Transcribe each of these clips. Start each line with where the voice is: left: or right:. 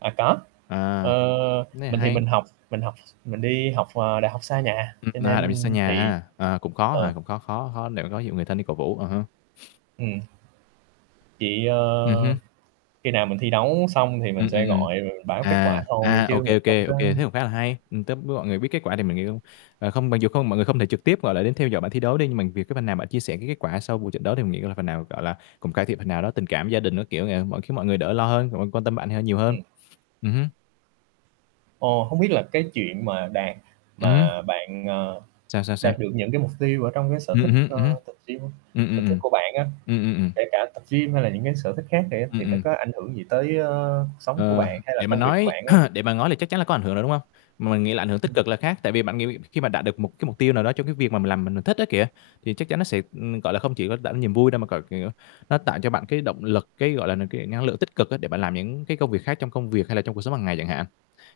right: À, có.
left: À,
right: Ờ,
left: cái này
right: mình thì
left: hay.
right: mình học mình học mình đi học, ờ, đại học xa nhà,
left: Ừm,
right: cho
left: na, lại bị
right: nên
left: xa nhà
right: thì
left: ha. À, cũng khó hả,
right: ờ.
left: cũng khó khó khó để mà có dụ người thân đi cổ vũ, à ha.
right: Ừm. Chị,
left: Ừm
right: ơ,
left: hứm.
right: khi nào mình thi đấu xong thì mình
left: Ừm, ừm,
right: sẽ
left: ừm.
right: gọi, rồi mình báo kết
left: À,
right: quả thôi
left: à, OK,
right: chứ mình
left: OK,
right: không có
left: OK thế cũng khá là hay, ừm, túp biết mọi người biết kết quả thì mình nghĩ cũng ờ, không mặc dù không mọi người không thể trực tiếp, gọi là, đến theo dõi bạn thi đấu đi nhưng mà vì cái phần nào bạn chia sẻ cái kết quả sau một trận đấu thì mình nghĩ là phần nào, gọi là, cùng cải thiện phần nào đó, tình cảm gia đình các kiểu nè, mọi khiến mọi người đỡ lo hơn, mọi người quan tâm bạn này ha hơn nhiều hơn.
right: Ừm.
left: Ừm hứm.
right: Ồ, hông biết là cái chuyện mà đạt
left: Ừm hứm.
right: mà bạn, ờ,
left: Sao, sao,
right: đạt
left: sao?
right: được những cái mục tiêu ở trong cái sở thích,
left: Ừm hứm,
right: ơ,
left: ừm hứm.
right: tập gym
left: Ừm,
right: sở
left: ừm,
right: thích
left: ừm.
right: của bạn á,
left: Ừm, ừm, ừm.
right: kể cả tập gym hay là những cái sở thích khác này á,
left: Ừm,
right: thì nó
left: ừm.
right: có ảnh hưởng gì tới, ơ, cuộc sống của
left: Ờ.
right: bạn hay là
left: Để mà
right: công việc của
left: nói
right: bạn hông?
left: để mà ngói là chắc chắn là có ảnh hưởng rồi, đúng hông? Mà mình nghĩ là ảnh hưởng tích
right: Ừm.
left: cực là khác, tại vì bạn nghĩ khi mà đạt được mục cái mục tiêu nào đó cho cái việc mà mình làm mình mình thích á, kìa, thì chắc chắn nó sẽ, ừm, gọi là, không chỉ có tạo nên niềm vui đâu mà gọi, kiểu, nó tạo cho bạn cái động lực, cái, gọi là, n cái năng lượng tích cực á để bạn làm những cái công việc khác trong công việc hay là trong cuộc sống hàng ngày chẳng hạn.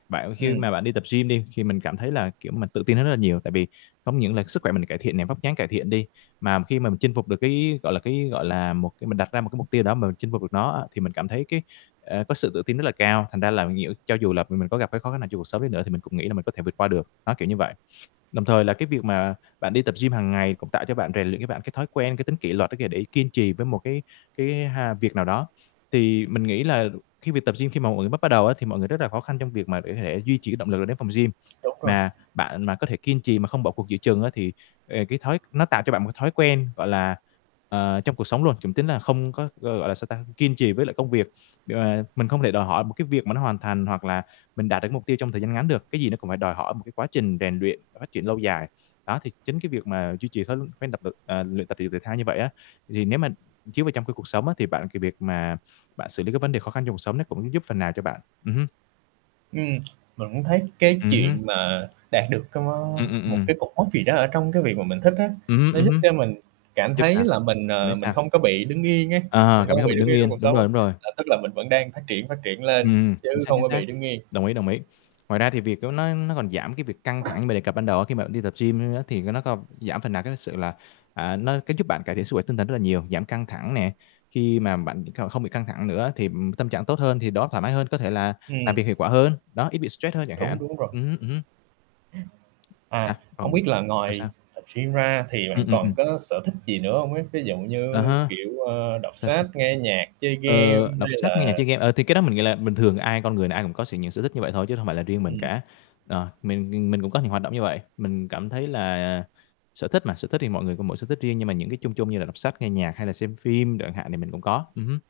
left: Bạn khi
right: Ừm.
left: mà bạn đi tập gym đi, thì, mình cảm thấy là, kiểu, mà tự tin hơn rất là nhiều, tại vì không những là sức khỏe mình cải thiện nè, vóc dáng cải thiện đi, mà khi mà mình chinh phục được cái, gọi là, cái, gọi là, một cái mình đặt ra một cái mục tiêu nào đó mà chinh phục được nó á, thì mình cảm thấy cái, ờ, có sự tự tin rất là cao, thành ra là nhiễu cho dù là mình mình có gặp cái khó khăn nào trong cuộc sống nữa thì mình cũng nghĩ là mình có thể vượt qua được, đó, kiểu như vậy. Đồng thời là cái việc mà bạn đi tập gym hàng ngày cũng tạo cho bạn rèn luyện cho bạn cái thói quen, cái tính kỷ luật á, kìa, để kiên trì với một cái cái ha việc nào đó. Thì mình nghĩ là khi việc tập gym khi mà một người bắt bắt đầu á, thì mọi người rất là khó khăn trong việc mà để có thể duy trì cái động lực đến phòng gym.
right: Đúng rồi.
left: Mà bạn mà có thể kiên trì mà không bỏ cuộc giữa chừng á, thì, ề, cái thói nó tạo cho bạn một cái thói quen, gọi là, ờ, trong cuộc sống luôn, [unintelligible] tính là không có, ơ, gọi là, sao ta, kiên trì với lại công việc. Để mà mình không thể đòi hỏi một cái việc mà nó hoàn thành hoặc là mình đạt được mục tiêu trong thời gian ngắn được, cái gì nó cũng phải đòi hỏi một cái quá trình rèn luyện, phát triển lâu dài. Đó, thì chính cái việc mà duy trì thói tập [unintelligible] ờ luyện tập thể dục thể thao như vậy á, thì nếu mà chiếu vào trong cái cuộc sống á, thì bạn cái việc mà bạn xử lý cái vấn đề khó khăn trong cuộc sống nó cũng giúp phần nào cho bạn. Ừm hứm.
right: Ừm, mình cũng thấy cái
left: Ừm hứm.
right: chuyện mà đạt được cái mó
left: Ừm, ừm,
right: một
left: ừm.
right: cái cột mốc gì đó ở trong cái việc mà mình thích á,
left: Ừm hứm,
right: nó
left: ừm
right: giúp
left: hứm.
right: cho mình cảm
left: Giúp
right: thấy
left: sao?
right: là mình,
left: Bạn
right: à,
left: nói
right: mình
left: sao?
right: không có bị đứng yên á,
left: À,
right: mình không
left: cảm
right: có
left: giác
right: bị
left: bị
right: đứng
left: đứng
right: yên trong
left: yên,
right: cuộc
left: đúng
right: sống
left: rồi,
right: á,
left: đúng rồi.
right: là tức là mình vẫn đang phát triển, phát triển lên
left: Ừm, chính
right: chứ
left: xác,
right: không
left: chính
right: có
left: xác.
right: bị đứng yên.
left: Đồng ý, đồng ý. Ngoài ra thì việc đó nó nó còn giảm cái việc căng thẳng mình đề cập ban đầu á, khi mà mình đi tập gym á, thì cái nó không giảm phần nào cái sự là, à, nó cái giúp bạn cải thiện sức khỏe tinh thần rất là nhiều, giảm căng thẳng nè, khi mà bạn đ cao không bị căng thẳng nữa thì, ừm, tâm trạng tốt hơn thì đầu óc thoải mái hơn, có thể là làm
right: Ừm.
left: việc hiệu quả hơn, đó, ít bị stress hơn chẳng hạn.
right: Đúng, đúng rồi.
left: Ừm hứm, ừm hứm.
right: Ừm.
left: Sao,
right: À, hổng biết
left: phầm,
right: là
left: sao
right: ngoài
left: sao?
right: tập gym ra thì
left: Ừm,
right: bạn
left: ừm, ừm.
right: còn có sở thích gì nữa hông ấy? Ví dụ
left: Ờ
right: như,
left: ha.
right: kiểu, ờ, đọc
left: Sao?
right: sách,
left: Sao?
right: nghe nhạc, chơi game
left: Ờ,
right: hay
left: đọc sách, nghe nhạc,
right: là
left: chơi game, ờ, thì cái đó mình nghĩ là bình thường ai con người nào ai cũng có sở những sở thích như vậy thôi chứ không phải là riêng mình
right: Ừm.
left: cả. Ờ, mình nghìn mình cũng có những hoạt động như vậy, mình cảm thấy là, à, sở thích mà, sở thích thì mọi người có mỗi sở thích riêng nhưng mà những cái chung chung như là đọc sách, nghe nhạc hay là xem phim đồ chẳng hạn thì mình cũng có. Ừm hứm.